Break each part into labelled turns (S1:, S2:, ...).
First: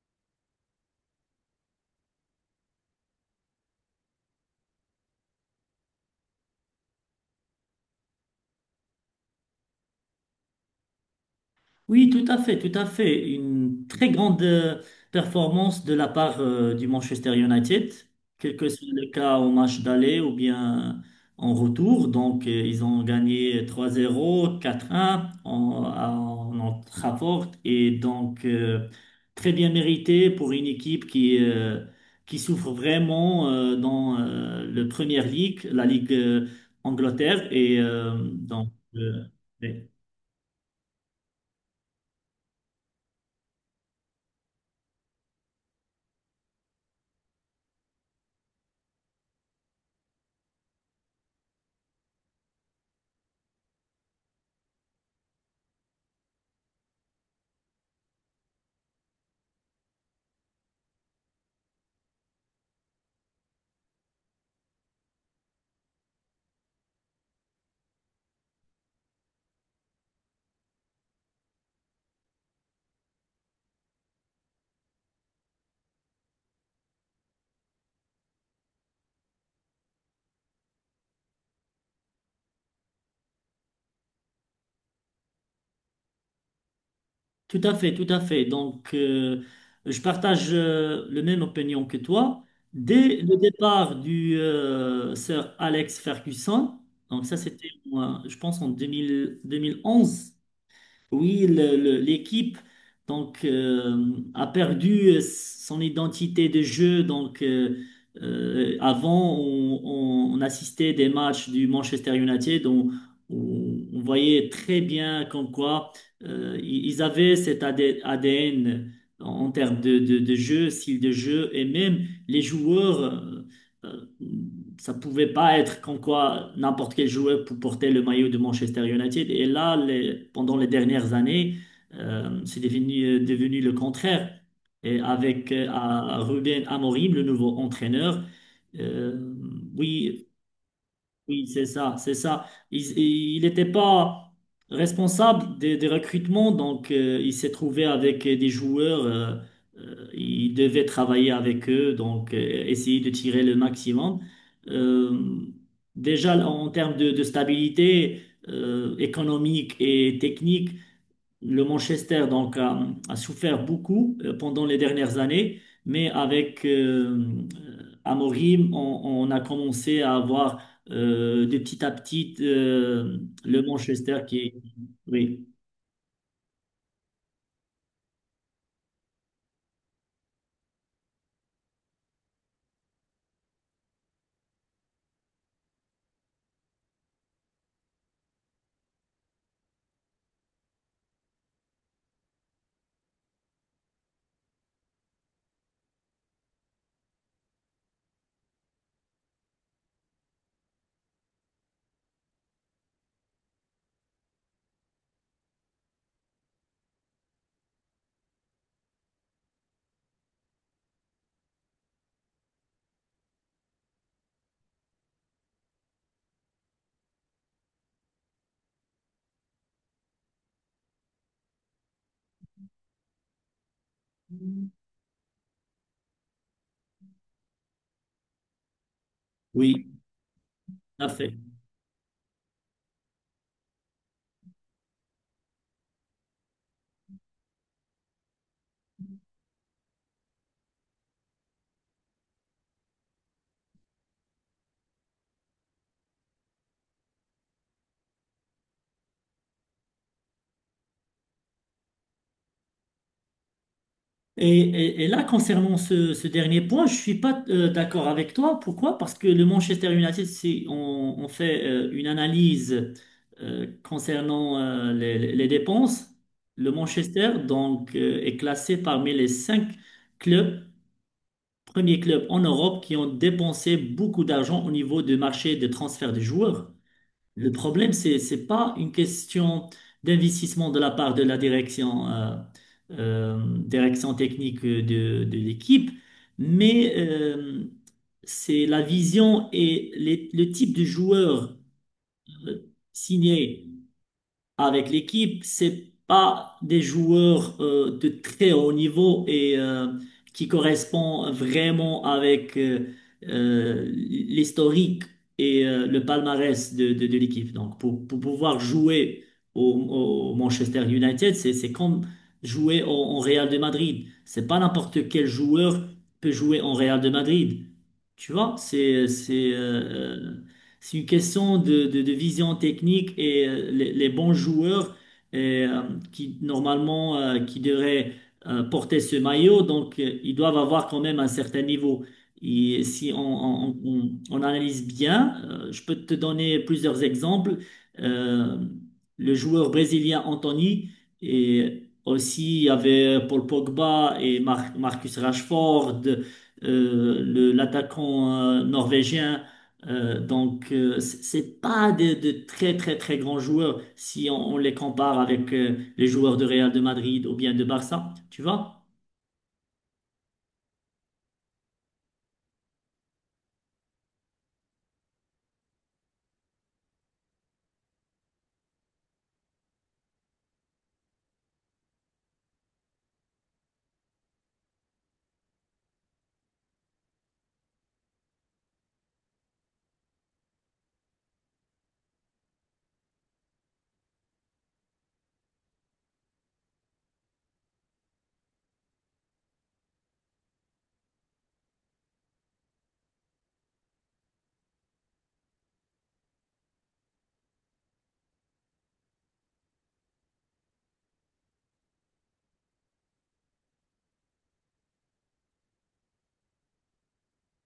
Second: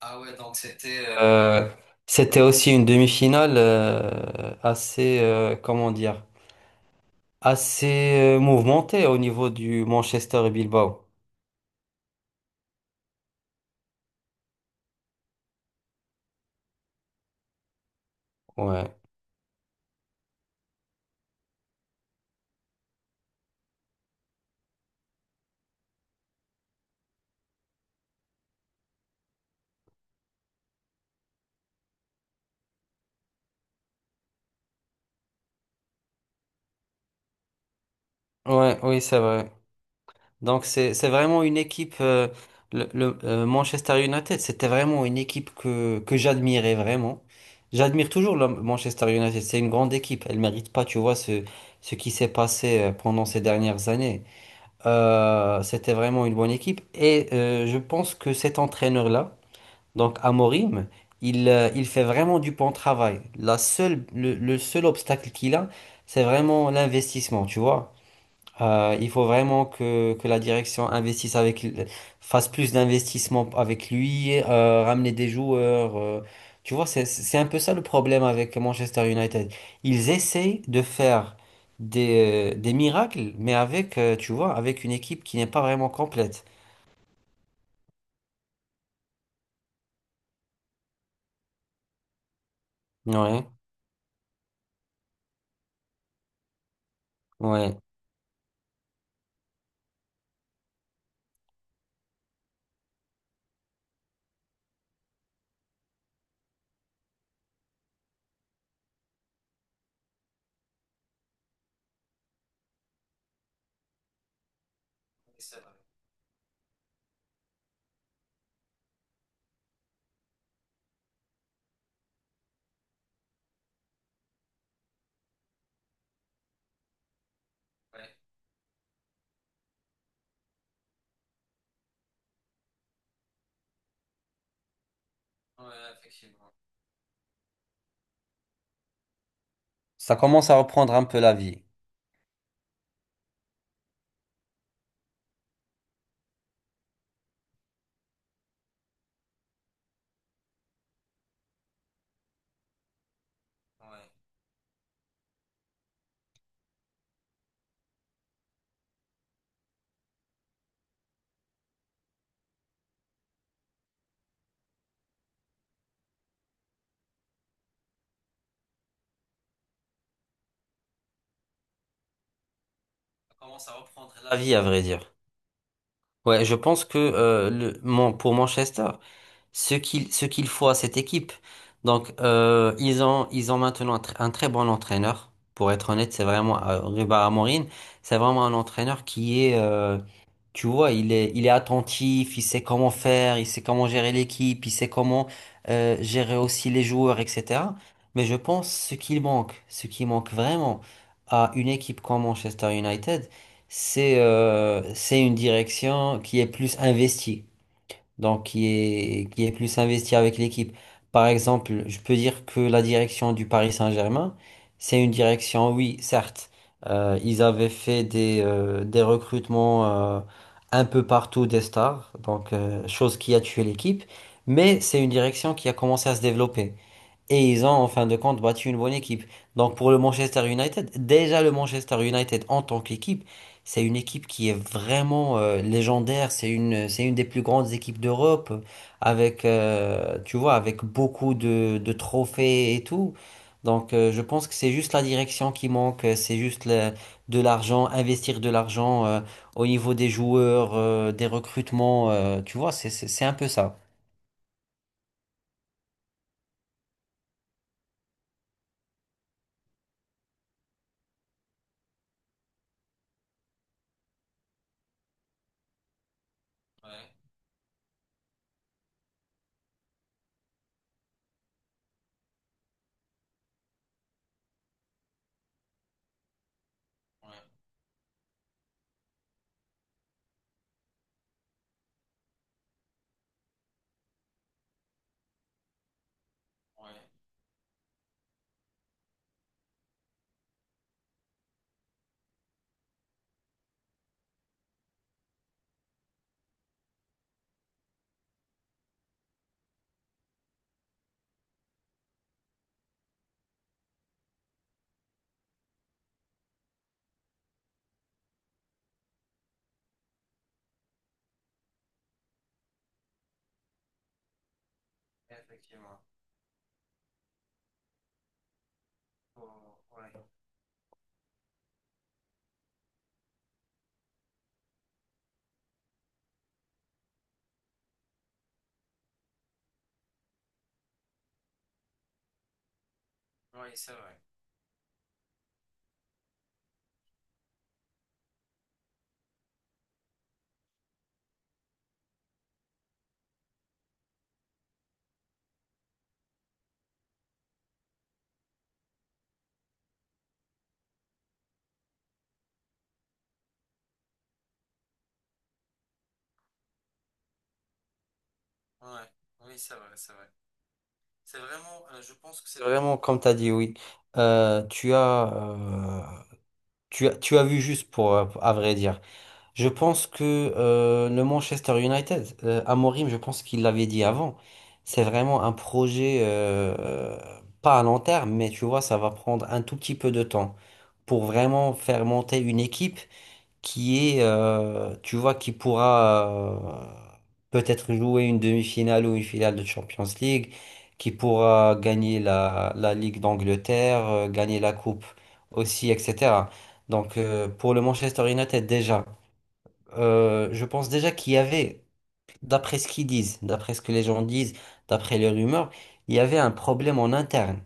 S1: Ah ouais, donc c'était aussi une demi-finale assez, comment dire, assez mouvementée au niveau du Manchester et Bilbao.
S2: Oui, tout à fait, tout à fait. Une très grande performance de la part du Manchester United, quel que soit
S1: Ouais,
S2: le cas au match d'aller ou bien en retour. Donc, ils ont gagné 3-0, 4-1 en Old Trafford. Et donc, très bien mérité pour une équipe qui souffre vraiment dans le Premier League, la Ligue Angleterre. Et donc,
S1: ouais, oui, c'est vrai. Donc c'est vraiment une équipe. Le Manchester United, c'était vraiment une équipe que j'admirais vraiment. J'admire toujours le Manchester United. C'est une grande équipe. Elle mérite pas, tu vois, ce qui s'est passé pendant ces dernières années. C'était vraiment une bonne équipe. Et je pense que cet entraîneur-là, donc Amorim, il fait vraiment du bon travail. Le seul obstacle qu'il a, c'est vraiment l'investissement, tu vois. Il faut vraiment que la direction investisse fasse plus d'investissements avec lui, ramener des joueurs. Tu vois, c'est un peu ça le problème avec Manchester United. Ils essaient de faire des miracles, mais tu vois, avec une équipe qui n'est pas vraiment complète.
S2: tout à fait, tout à fait. Donc, je partage le même opinion que toi. Dès le
S1: Ouais,
S2: départ du Sir Alex Ferguson, donc ça c'était,
S1: ouais.
S2: moi, je pense, en 2011. Oui, l'équipe donc a perdu son identité de jeu. Donc avant, on assistait des matchs du Manchester United, on voyait très bien comme quoi ils avaient cet AD ADN en termes de jeu, style de jeu, et même les joueurs. Euh, Ça pouvait pas être comme quoi n'importe quel joueur pour porter le maillot de Manchester United. Et là, pendant les dernières années, c'est devenu le contraire. Et avec à Ruben Amorim, le nouveau entraîneur, euh,
S1: Ça
S2: oui,
S1: commence à reprendre un peu la
S2: oui,
S1: vie.
S2: c'est ça, c'est ça. Il n'était pas responsable des recrutements, donc il s'est trouvé avec des joueurs. Il devait travailler avec eux, donc essayer de tirer le maximum. Euh, Déjà, en termes de stabilité économique et technique, le Manchester donc a souffert beaucoup pendant les dernières années, mais avec Amorim, on a commencé à avoir de petit à petit le Manchester
S1: La
S2: qui est.
S1: vie, à vrai dire.
S2: Oui,
S1: Ouais, je pense que pour Manchester, ce qu'il faut à cette équipe. Donc, ils ont maintenant un très bon entraîneur. Pour être honnête, c'est vraiment Ruben Amorim. C'est vraiment un entraîneur qui est tu vois, il est attentif, il sait comment faire, il sait comment gérer l'équipe, il sait comment gérer aussi les joueurs, etc. Mais je pense ce qu'il manque, ce qui manque vraiment à une équipe comme Manchester United, c'est une direction qui est plus investie donc qui est plus investi avec l'équipe. Par exemple, je peux dire que la direction du Paris Saint-Germain, c'est une direction, oui, certes, ils avaient fait des recrutements euh, un peu partout des stars, donc chose qui a tué l'équipe, mais c'est une direction qui a commencé à se développer. Et ils ont en fin de compte battu une bonne équipe. Donc
S2: oui,
S1: pour le Manchester United,
S2: tout à fait.
S1: déjà le Manchester United en tant qu'équipe, c'est une équipe qui est vraiment légendaire. C'est une des plus grandes équipes d'Europe, tu vois, avec beaucoup de trophées et tout. Donc je pense que c'est juste la direction qui manque, de l'argent, investir de l'argent au niveau des joueurs, des recrutements, tu vois, c'est un peu ça.
S2: Et là, concernant ce dernier point, je suis pas d'accord avec toi. Pourquoi? Parce que le Manchester United, si on fait une analyse concernant les dépenses, le Manchester donc est classé parmi les cinq clubs, premiers clubs en Europe qui ont dépensé beaucoup d'argent au niveau du marché des transferts de joueurs. Le problème, c'est pas une question d'investissement de la part de la direction. Direction technique de l'équipe, mais c'est la vision et le type de joueur euh, signé avec l'équipe. C'est pas des joueurs de très haut niveau et qui correspond vraiment avec l'historique et le palmarès de l'équipe. Donc, pour pouvoir jouer au Manchester United, c'est comme jouer au Real de Madrid. C'est pas n'importe quel joueur peut jouer en Real de Madrid. Tu vois, c'est une question de vision technique et les bons joueurs euh, qui normalement qui devraient porter ce maillot, donc ils doivent avoir quand même un certain niveau. Et si on,
S1: Ouais, oui,
S2: on-
S1: c'est
S2: on-
S1: vrai.
S2: on analyse bien, je peux te donner plusieurs exemples. Euh, le joueur brésilien Anthony et aussi il y avait Paul Pogba et Marcus Rashford, l'attaquant norvégien. C'est pas de très très très grands joueurs si on les compare avec les joueurs de Real de Madrid ou bien de Barça, tu vois?
S1: Ouais, oui, c'est vrai, c'est vrai. C'est vraiment, je pense que c'est vraiment comme tu as dit, oui. Euh, tu as, euh, tu as vu juste pour, à vrai dire. Je pense que le Manchester United, Amorim, je pense qu'il l'avait dit avant, c'est vraiment un projet, pas à long terme, mais tu vois, ça va prendre un tout petit peu de temps pour vraiment faire monter une équipe qui est tu vois, qui pourra peut-être jouer une demi-finale ou une finale de Champions League, qui pourra gagner la Ligue d'Angleterre, gagner la Coupe aussi, etc. Donc pour le Manchester United déjà, je pense déjà qu'il y avait, d'après ce qu'ils disent, d'après ce que les gens disent, d'après les rumeurs, il y avait un problème en interne.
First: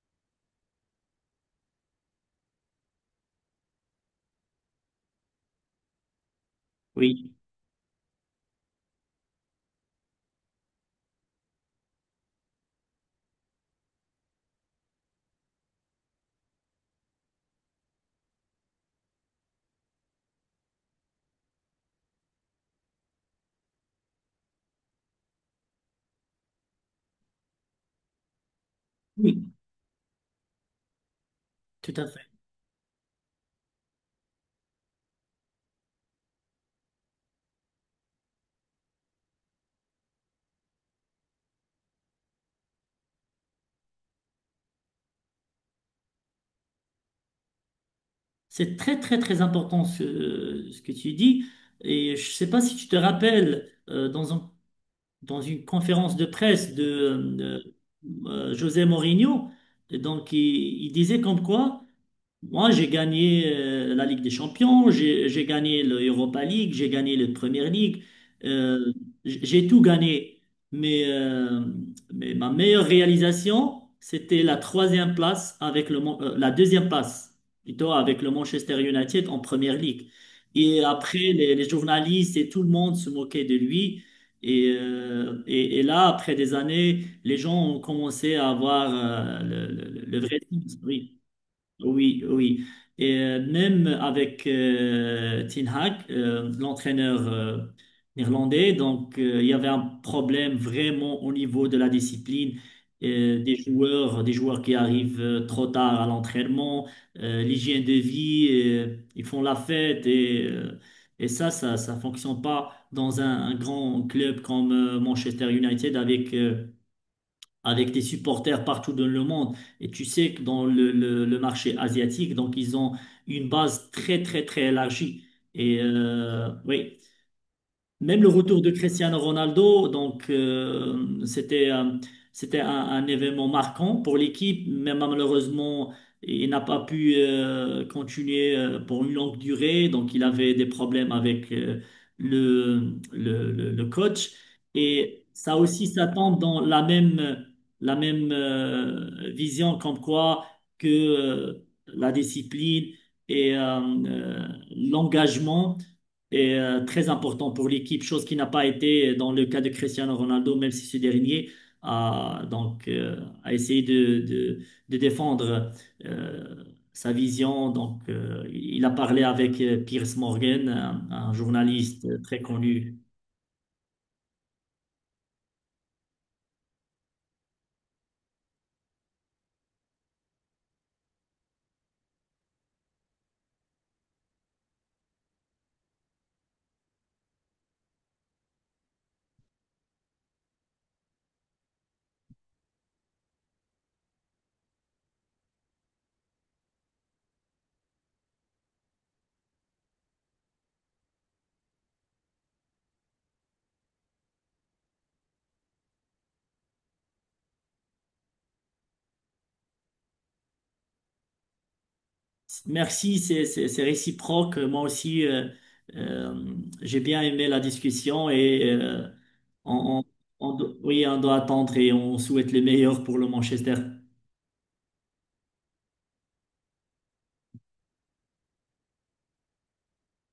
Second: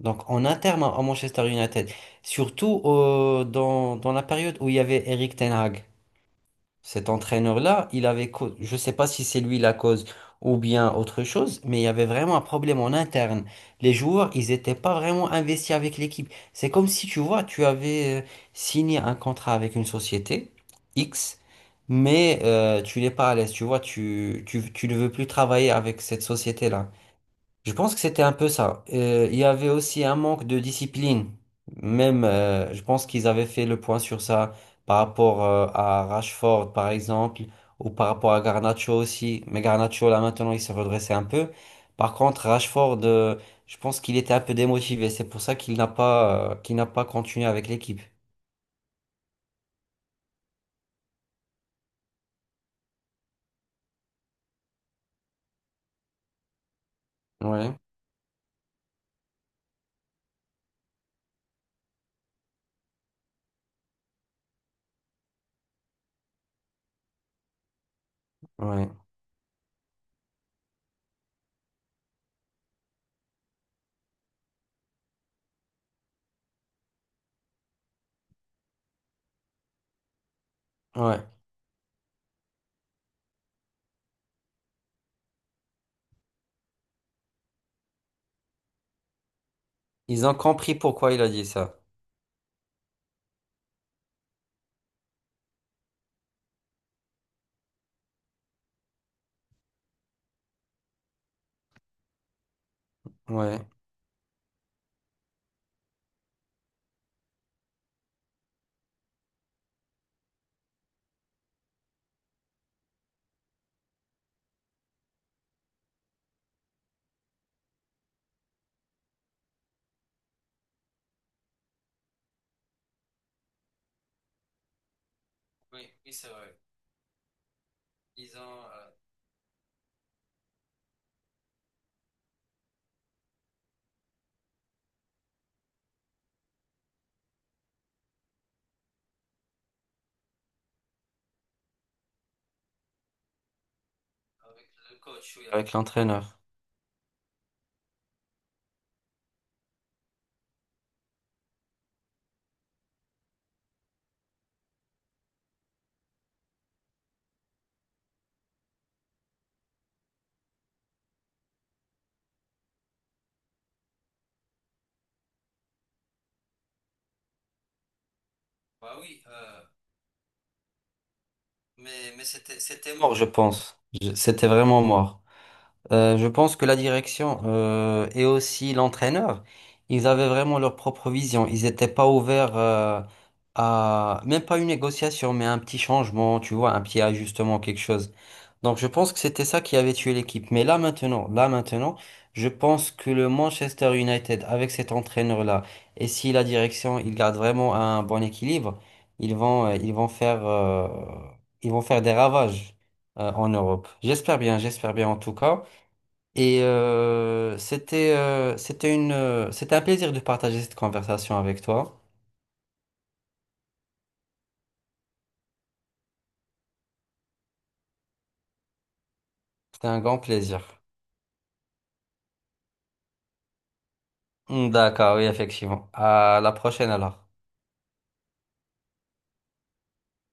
S1: Donc en interne à Manchester United, surtout dans la période où il y avait Eric Ten Hag. Cet
S2: Oui,
S1: entraîneur-là, je ne sais pas si c'est lui la cause ou bien autre chose, mais il y avait vraiment un problème en interne. Les joueurs, ils n'étaient pas vraiment investis avec l'équipe. C'est comme si, tu vois, tu avais signé un contrat avec une société X, mais tu n'es pas à l'aise, tu vois, tu ne veux plus travailler avec cette société-là. Je pense que c'était un peu ça. Il
S2: oui,
S1: y avait aussi un manque de discipline.
S2: tout à
S1: Même,
S2: fait.
S1: je pense qu'ils avaient fait le point sur ça par rapport à Rashford, par exemple, ou par rapport à Garnacho aussi. Mais Garnacho, là, maintenant, il s'est redressé un peu. Par contre, Rashford, je pense qu'il était un peu démotivé. C'est pour ça qu'il n'a pas continué avec l'équipe.
S2: C'est très très très important ce que tu dis. Et je sais pas si tu te rappelles dans une conférence de presse de, euh,
S1: Ouais,
S2: José Mourinho, donc il disait comme quoi moi, j'ai gagné la Ligue des Champions, j'ai gagné l'Europa League, j'ai gagné la Premier League.
S1: ouais,
S2: euh, j'ai tout gagné. Mais, euh, mais ma meilleure réalisation, c'était la troisième place avec la deuxième place, plutôt avec le Manchester United en Premier League. Et après,
S1: ouais.
S2: les journalistes et tout le monde se moquaient de lui. Et là, après des années, les gens ont commencé à avoir le
S1: Ils ont
S2: vrai
S1: compris
S2: sens. Oui.
S1: pourquoi il a dit ça.
S2: Oui, oui. Et même avec Ten Hag, l'entraîneur néerlandais, donc il y avait un problème vraiment au niveau de la discipline
S1: Ouais.
S2: des joueurs qui arrivent trop tard à l'entraînement, l'hygiène de vie, ils font la fête et ça fonctionne pas dans un grand club comme Manchester United avec des supporters partout dans le monde. Et tu sais que dans le marché asiatique, donc ils ont une base très, très, très élargie. Et
S1: Oui, oui, c'est vrai.
S2: oui. Même le
S1: Ils ont,
S2: retour de
S1: euh,
S2: Cristiano Ronaldo, donc c'était un événement marquant pour l'équipe, mais malheureusement il n'a pas pu continuer pour une longue durée, donc il avait des problèmes avec le coach,
S1: le
S2: et
S1: coach, oui,
S2: ça
S1: avec
S2: aussi ça tombe
S1: l'entraîneur.
S2: dans la même vision comme quoi que la discipline et euh, l'engagement et très important pour l'équipe, chose qui n'a pas été dans le cas de Cristiano Ronaldo, même si ce dernier a, donc, euh, a essayé de défendre euh, sa vision. Donc, il a
S1: Bah
S2: parlé
S1: oui,
S2: avec Piers Morgan, un
S1: Mais,
S2: journaliste
S1: mais
S2: très
S1: c'était
S2: connu.
S1: mort, je pense. C'était vraiment mort. Je pense que la direction et aussi l'entraîneur, ils avaient vraiment leur propre vision. Ils n'étaient pas ouverts même pas une négociation, mais un petit changement, tu vois, un petit ajustement, quelque chose. Donc je pense que c'était ça qui avait tué l'équipe. Mais là maintenant, je pense que le Manchester United avec cet entraîneur-là, et si la direction il garde vraiment un bon équilibre, ils vont euh, ils vont faire euh, ils vont faire des ravages en Europe. J'espère bien en tout cas. Et c'était un plaisir de partager cette conversation avec toi.
S2: Merci, c'est réciproque. Moi aussi, euh, j'ai bien aimé la discussion et
S1: C'était
S2: on,
S1: un
S2: on-
S1: grand plaisir.
S2: oui, on doit attendre et on souhaite le meilleur pour le Manchester.
S1: D'accord, oui, effectivement. À la prochaine alors.